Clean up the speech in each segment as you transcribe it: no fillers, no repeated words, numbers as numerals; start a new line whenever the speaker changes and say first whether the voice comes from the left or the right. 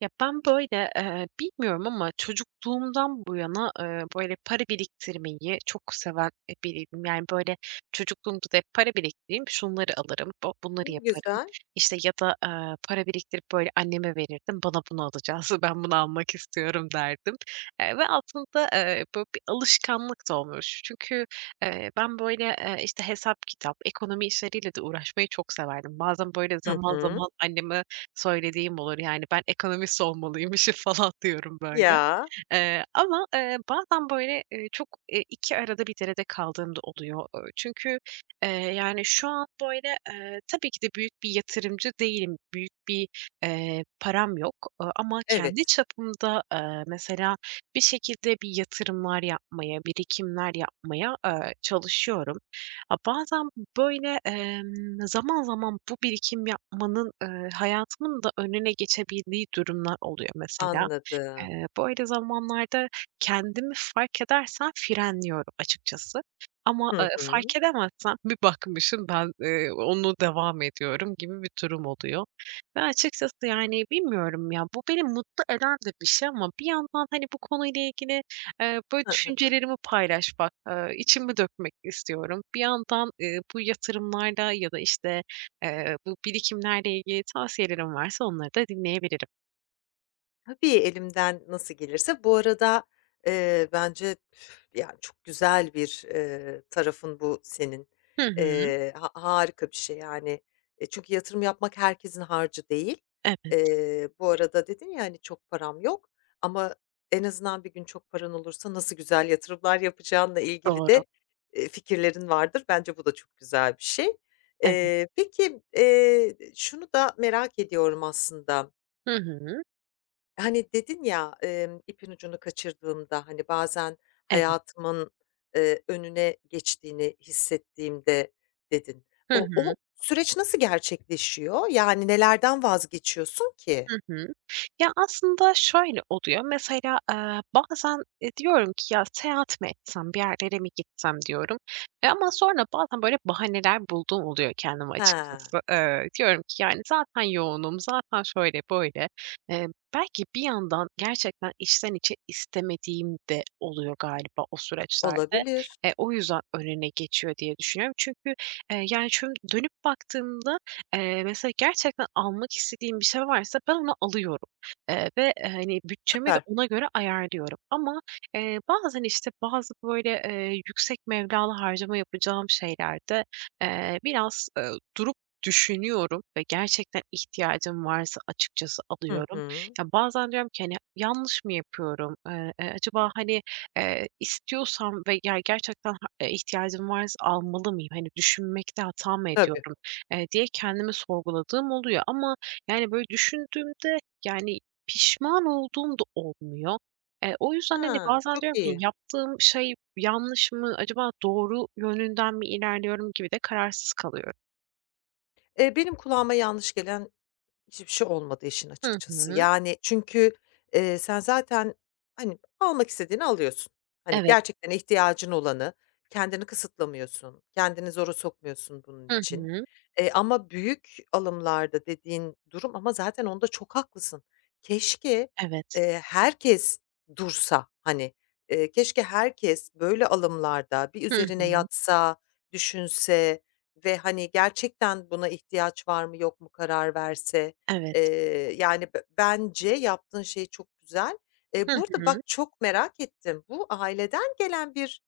right: Ya, ben, böyle, bilmiyorum ama çocukluğumdan bu yana, böyle, para biriktirmeyi çok seven, biriydim. Yani, böyle, çocukluğumda da hep para biriktireyim, şunları alırım, bunları
left: Ne
right: yaparım.
left: güzel.
right: İşte ya da, para biriktirip, böyle, anneme verirdim, "Bana bunu alacağız, ben bunu almak istiyorum," derdim. Ve aslında, böyle, bir alışkanlık da olmuş. Çünkü ben, böyle, işte, hesap kitap, ekonomi işleriyle de uğraşmayı çok severdim. Bazen, böyle,
left: Hı
right: zaman
left: hı.
right: zaman anneme söylediğim olur. Yani, ben ekonomist olmalıymışım falan diyorum böyle.
left: Ya,
right: Ama, bazen, böyle, çok, iki arada bir derede kaldığım da oluyor. Çünkü, yani, şu an, böyle, tabii ki de büyük bir yatırımcı değilim. Büyük bir, param yok, ama kendi
left: evet,
right: çapımda, mesela bir şekilde bir yatırımlar yapmaya, birikimler yapmaya, çalışıyorum. A, bazen, böyle, zaman zaman bu birikim yapmanın, hayatımın da önüne geçebildiği durumlar oluyor mesela.
left: anladım.
right: Böyle zamanlarda kendimi fark edersem frenliyorum açıkçası ama,
left: Hı hı.
right: fark edemezsem bir bakmışım ben, onu devam ediyorum gibi bir durum oluyor ve açıkçası, yani, bilmiyorum ya, bu beni mutlu eden de bir şey ama bir yandan, hani, bu konuyla ilgili, böyle düşüncelerimi paylaşmak, içimi dökmek istiyorum. Bir yandan, bu yatırımlarla ya da, işte, bu birikimlerle ilgili tavsiyelerin varsa onları da dinleyebilirim.
left: Tabii, elimden nasıl gelirse. Bu arada, bence üf, yani çok güzel bir, tarafın bu senin.
right: Hı hı.
left: Ha harika bir şey yani. E, çünkü yatırım yapmak herkesin harcı değil.
right: Evet,
left: Bu arada dedin ya, hani, "Çok param yok." Ama en azından bir gün çok paran olursa nasıl güzel yatırımlar yapacağınla ilgili
right: doğru.
left: de, fikirlerin vardır. Bence bu da çok güzel bir şey.
right: Evet.
left: Peki, şunu da merak ediyorum aslında.
right: Hı hı.
left: Hani, dedin ya, "İpin ucunu kaçırdığımda, hani, bazen
right: Evet.
left: hayatımın, önüne geçtiğini hissettiğimde" dedin.
right: Hı
left: O
right: hı.
left: o süreç nasıl gerçekleşiyor? Yani, nelerden vazgeçiyorsun ki?
right: Hı hı. Ya, aslında şöyle oluyor, mesela, bazen, diyorum ki "Ya, seyahat mi etsem, bir yerlere mi gitsem?" diyorum. E, ama sonra bazen böyle bahaneler bulduğum oluyor kendime
left: Ha
right: açıkçası. Diyorum ki "Yani, zaten yoğunum, zaten şöyle böyle." Eee, belki bir yandan gerçekten içten içe istemediğim de oluyor galiba o süreçlerde.
left: olabilir.
right: E, o yüzden önüne geçiyor diye düşünüyorum. Çünkü, yani, şöyle dönüp baktığımda mesela gerçekten almak istediğim bir şey varsa ben onu alıyorum, ve, hani, bütçemi de
left: Süper.
right: ona göre ayarlıyorum ama, bazen, işte, bazı, böyle, yüksek meblağlı harcama yapacağım şeylerde, biraz, durup düşünüyorum ve gerçekten ihtiyacım varsa açıkçası
left: Hı
right: alıyorum.
left: hı.
right: Ya, bazen diyorum ki, hani, yanlış mı yapıyorum? Acaba, hani, istiyorsam ve ya gerçekten ihtiyacım varsa almalı mıyım? Hani, düşünmekte hata mı
left: Tabii.
right: ediyorum? Diye kendimi sorguladığım oluyor ama, yani, böyle düşündüğümde, yani, pişman olduğum da olmuyor. O yüzden, hani,
left: Ha,
right: bazen
left: çok
right: diyorum ki
left: iyi.
right: yaptığım şey yanlış mı, acaba doğru yönünden mi ilerliyorum gibi de kararsız kalıyorum.
left: Benim kulağıma yanlış gelen hiçbir şey olmadı işin
right: Hı
left: açıkçası.
right: hı.
left: Yani, çünkü, sen zaten, hani, almak istediğini alıyorsun. Hani,
right: Evet.
left: gerçekten ihtiyacın olanı, kendini kısıtlamıyorsun, kendini zora sokmuyorsun bunun
right: Hı
left: için.
right: hı.
left: Ama büyük alımlarda dediğin durum ama zaten onda çok haklısın. Keşke,
right: Evet.
left: herkes dursa, hani, keşke herkes böyle alımlarda bir
right: Hı
left: üzerine
right: hı.
left: yatsa, düşünse ve, hani, gerçekten buna ihtiyaç var mı yok mu karar verse.
right: Evet.
left: Yani, bence yaptığın şey çok güzel.
right: Hı
left: Bu
right: hı.
left: bak çok merak ettim. Bu aileden gelen bir,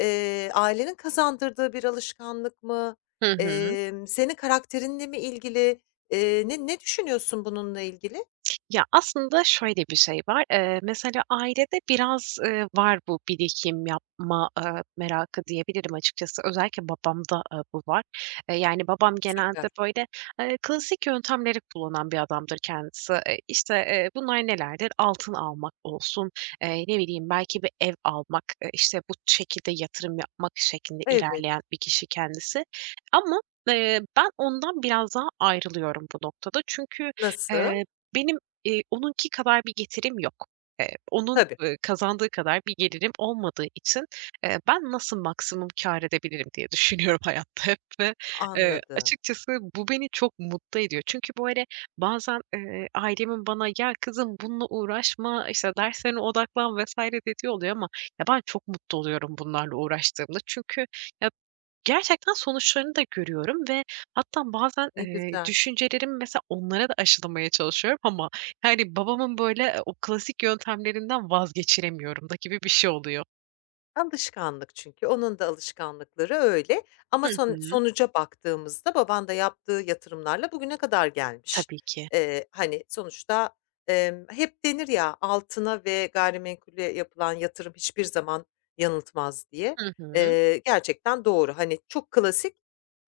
left: ailenin kazandırdığı bir alışkanlık mı?
right: Hı hı.
left: Senin karakterinle mi ilgili? Ne düşünüyorsun bununla ilgili?
right: Ya, aslında şöyle bir şey var. Mesela ailede biraz, var bu birikim yapma, merakı diyebilirim açıkçası. Özellikle babamda, bu var. Yani, babam
left: Süper.
right: genelde, böyle, klasik yöntemleri kullanan bir adamdır kendisi. İşte, bunlar nelerdir? Altın almak olsun, ne bileyim, belki bir ev almak, işte, bu şekilde yatırım yapmak şeklinde
left: Evet.
right: ilerleyen bir kişi kendisi. Ama, ben ondan biraz daha ayrılıyorum bu noktada. Çünkü,
left: Nasıl?
right: eee, benim onunki kadar bir getirim yok. Onun,
left: Tabii,
right: kazandığı kadar bir gelirim olmadığı için, ben nasıl maksimum kâr edebilirim diye düşünüyorum hayatta hep ve,
left: anladım.
right: açıkçası bu beni çok mutlu ediyor. Çünkü böyle bazen, ailemin bana "Ya kızım bununla uğraşma, işte, derslerine odaklan." vs. dediği oluyor ama ya ben çok mutlu oluyorum bunlarla uğraştığımda. Çünkü ya gerçekten sonuçlarını da görüyorum ve hatta bazen,
left: Ne güzel.
right: düşüncelerimi mesela onlara da aşılamaya çalışıyorum ama, yani, babamın, böyle, o klasik yöntemlerinden vazgeçiremiyorum da gibi bir şey oluyor.
left: Alışkanlık çünkü. Onun da alışkanlıkları öyle ama
right: Hı hı.
left: sonuca baktığımızda baban da yaptığı yatırımlarla bugüne kadar gelmiş.
right: Tabii ki.
left: Hani, sonuçta, hep denir ya, altına ve gayrimenkule yapılan yatırım hiçbir zaman yanıltmaz diye.
right: Hı hı.
left: Gerçekten doğru. Hani, çok klasik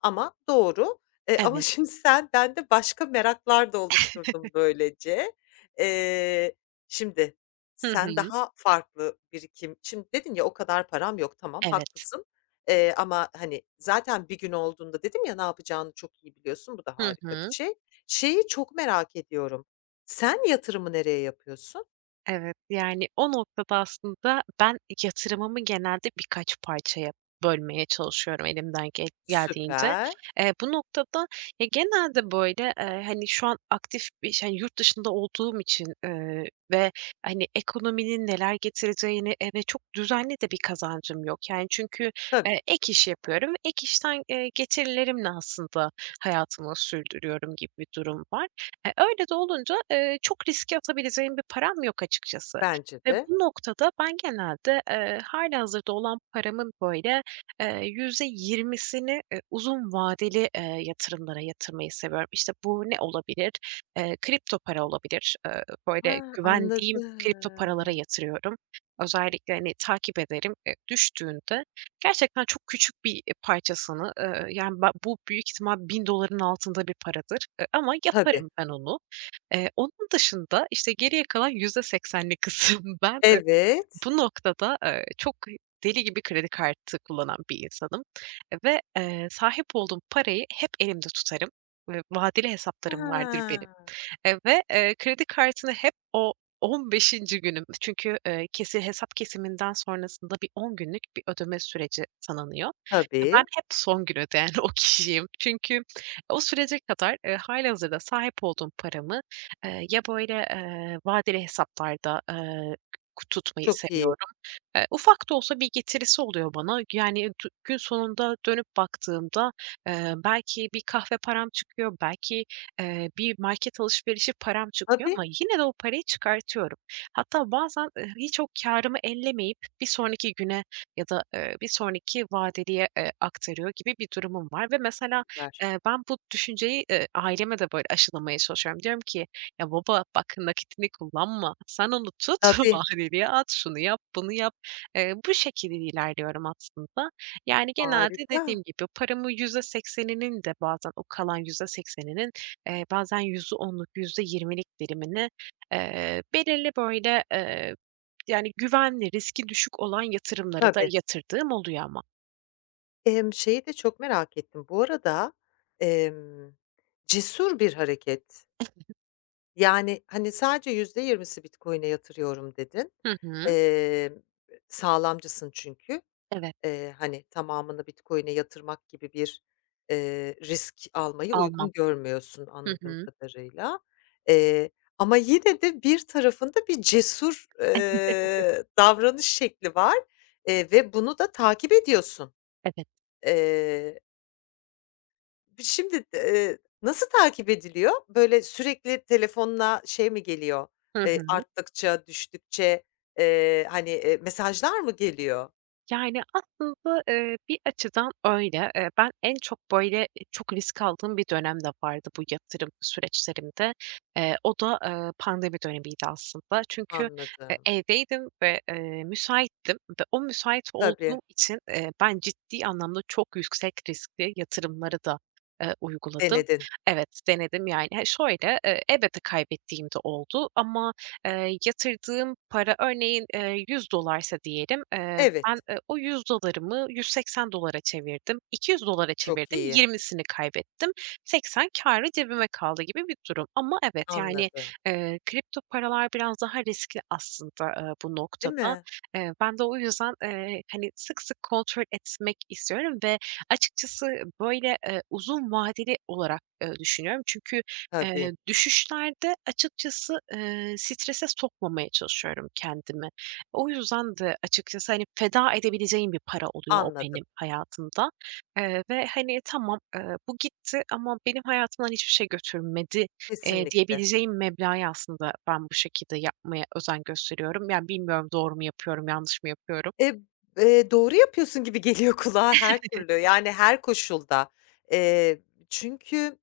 left: ama doğru. Ama
right: Evet.
left: şimdi sen bende başka meraklar da oluşturdun böylece. Eee, şimdi
right: Hı
left: sen
right: hı.
left: daha farklı birikim şimdi dedin ya, "O kadar param yok." Tamam,
right: Evet.
left: haklısın. Ama, hani, zaten bir gün olduğunda dedim ya, ne yapacağını çok iyi biliyorsun. Bu da
right: Hı
left: harika bir
right: hı.
left: şey. Şeyi çok merak ediyorum. Sen yatırımı nereye yapıyorsun?
right: Evet, yani o noktada aslında ben yatırımımı genelde birkaç parçaya bölmeye çalışıyorum elimden geldiğince.
left: Süper.
right: Bu noktada ya, genelde, böyle, hani, şu an aktif bir ş hani, yurt dışında olduğum için, ve, hani, ekonominin neler getireceğini ve çok düzenli de bir kazancım yok. Yani, çünkü,
left: Tabii,
right: ek iş yapıyorum ve ek işten, getirilerimle aslında hayatımı sürdürüyorum gibi bir durum var. E, öyle de olunca, çok riske atabileceğim bir param yok açıkçası
left: bence
right: ve
left: de.
right: bu noktada ben genelde, hâlihazırda olan paramın böyle, %20'sini uzun vadeli, yatırımlara yatırmayı seviyorum. İşte, bu ne olabilir? Kripto para olabilir. Böyle
left: Ha,
right: güvendiğim kripto paralara
left: anladım.
right: yatırıyorum. Özellikle, hani, takip ederim. Düştüğünde gerçekten çok küçük bir, parçasını, yani, ben bu büyük ihtimal 1.000 doların altında bir paradır, ama
left: Tabii.
right: yaparım ben onu. Onun dışında, işte, geriye kalan %80'lik kısım ben,
left: Evet.
right: bu noktada, çok deli gibi kredi kartı kullanan bir insanım ve, sahip olduğum parayı hep elimde tutarım ve vadeli hesaplarım vardır benim.
left: Ha,
right: Ve, kredi kartını hep o 15. günüm çünkü, kesi hesap kesiminden sonrasında bir 10 günlük bir ödeme süreci tanınıyor ve
left: tabii.
right: ben hep son gün ödeyen o kişiyim. Çünkü o sürece kadar, hâlihazırda sahip olduğum paramı, ya böyle, vadeli hesaplarda, k tutmayı
left: Çok iyi.
right: seviyorum. Ufak da olsa bir getirisi oluyor bana. Yani, gün sonunda dönüp baktığımda, belki bir kahve param çıkıyor, belki, bir market alışverişi param çıkıyor
left: Tabii.
right: ama yine de o parayı çıkartıyorum. Hatta bazen, hiç o kârımı ellemeyip bir sonraki güne ya da, bir sonraki vadeliye, aktarıyor gibi bir durumum var ve mesela,
left: Süper.
right: ben bu düşünceyi, aileme de böyle aşılamaya çalışıyorum. Diyorum ki, "Ya baba, bak nakitini kullanma. Sen onu tut,
left: Tabii.
right: vadeliye at, şunu yap, bunu yap." Bu şekilde ilerliyorum aslında. Yani, genelde
left: Harika.
right: dediğim gibi paramın %80'inin de bazen o kalan %80'inin, bazen yüzde %20'lik dilimini, belirli, böyle, yani, güvenli, riski düşük olan yatırımlara da
left: Tabii.
right: yatırdığım oluyor ama.
left: Şeyi de çok merak ettim. Bu arada, emm, cesur bir hareket. Yani, hani, sadece %20'si Bitcoin'e yatırıyorum dedin.
right: Hı hı.
left: Emm, sağlamcısın çünkü.
right: Evet,
left: Hani, tamamını Bitcoin'e yatırmak gibi bir, risk almayı
right: almam.
left: uygun görmüyorsun
right: Hı
left: anladığım
right: hı.
left: kadarıyla. Eee, ama yine de bir tarafında bir cesur, davranış şekli var, ve bunu da takip ediyorsun.
right: Evet.
left: Eee Şimdi, nasıl takip ediliyor? Böyle sürekli telefonuna şey mi geliyor?
right: Hı hı.
left: Arttıkça, düştükçe, mesajlar mı geliyor?
right: Yani, aslında, bir açıdan öyle. Ben en çok, böyle, çok risk aldığım bir dönem de vardı bu yatırım süreçlerimde. O da, pandemi dönemiydi aslında. Çünkü,
left: Anladım.
right: evdeydim ve, müsaittim ve o müsait
left: Tabii,
right: olduğum için, ben ciddi anlamda çok yüksek riskli yatırımları da, uyguladım.
left: denedin.
right: Evet, denedim yani. He, şöyle, elbette kaybettiğim de oldu ama, yatırdığım para örneğin, $100'sa diyelim,
left: Evet,
right: ben, o $100'ımı dolara çevirdim, 200 dolara
left: çok
right: çevirdim,
left: iyi.
right: 20'sini kaybettim, 80 kârı cebime kaldı gibi bir durum. Ama evet, yani,
left: Anladım.
right: kripto paralar biraz daha riskli aslında, bu
left: Değil
right: noktada.
left: mi?
right: Ben de o yüzden, hani, sık sık kontrol etmek istiyorum ve açıkçası böyle, uzun vadeli olarak, düşünüyorum. Çünkü Eee,
left: Tabii,
right: düşüşlerde açıkçası, strese sokmamaya çalışıyorum kendimi. O yüzden de açıkçası, hani, feda edebileceğim bir para oluyor o
left: anladım.
right: benim hayatımda, ve, hani, "Tamam, bu gitti ama benim hayatımdan hiçbir şey götürmedi,"
left: Kesinlikle.
right: diyebileceğim meblağı aslında ben bu şekilde yapmaya özen gösteriyorum. Yani, bilmiyorum doğru mu yapıyorum, yanlış mı yapıyorum?
left: E, doğru yapıyorsun gibi geliyor kulağa her türlü, yani her koşulda. Eee, çünkü,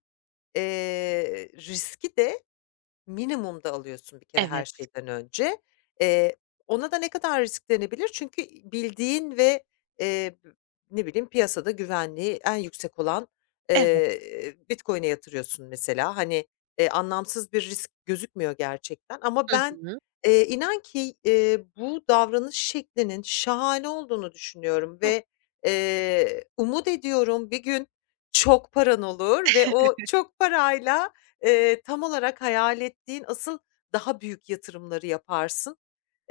left: riski de minimumda alıyorsun bir kere her
right: Evet,
left: şeyden önce. Eee, ona da ne kadar risk denebilir? Çünkü bildiğin ve, eee, ne bileyim, piyasada güvenliği en yüksek olan,
right: evet.
left: Bitcoin'e yatırıyorsun mesela. Hani, anlamsız bir risk gözükmüyor gerçekten ama
right: Hı
left: ben,
right: hı.
left: inan ki, bu davranış şeklinin şahane olduğunu düşünüyorum
right: Hıh,
left: ve, umut ediyorum bir gün çok paran olur ve o çok parayla tam olarak hayal ettiğin asıl daha büyük yatırımları yaparsın.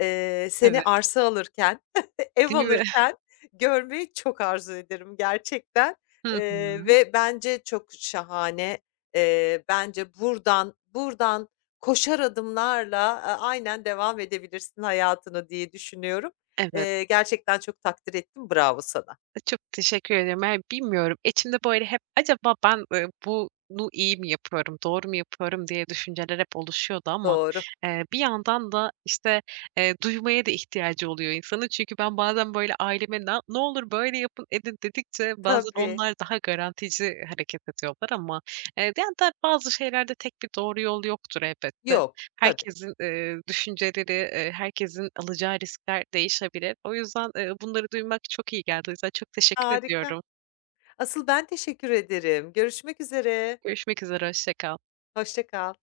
left: Seni
right: evet.
left: arsa alırken, ev
right: Değil mi?
left: alırken görmeyi çok arzu ederim gerçekten,
right: Hı hı.
left: ve bence çok şahane. Bence buradan koşar adımlarla, aynen devam edebilirsin hayatını diye düşünüyorum.
right: Evet.
left: Gerçekten çok takdir ettim. Bravo sana.
right: Çok teşekkür ederim. Yani, bilmiyorum, İçimde böyle hep acaba ben, bunu iyi mi yapıyorum, doğru mu yapıyorum diye düşünceler hep oluşuyordu ama,
left: Doğru.
right: bir yandan da, işte, duymaya da ihtiyacı oluyor insanın. Çünkü ben bazen böyle aileme ne olur böyle yapın, edin, dedikçe bazen
left: Tabii.
right: onlar daha garantici hareket ediyorlar ama, yani, da bazı şeylerde tek bir doğru yol yoktur elbette.
left: Yok, tabii.
right: Herkesin, düşünceleri, herkesin alacağı riskler değişebilir. O yüzden, bunları duymak çok iyi geldi. O yüzden çok teşekkür
left: Harika.
right: ediyorum.
left: Asıl ben teşekkür ederim. Görüşmek üzere.
right: Görüşmek üzere, hoşça kal.
left: Hoşça kal.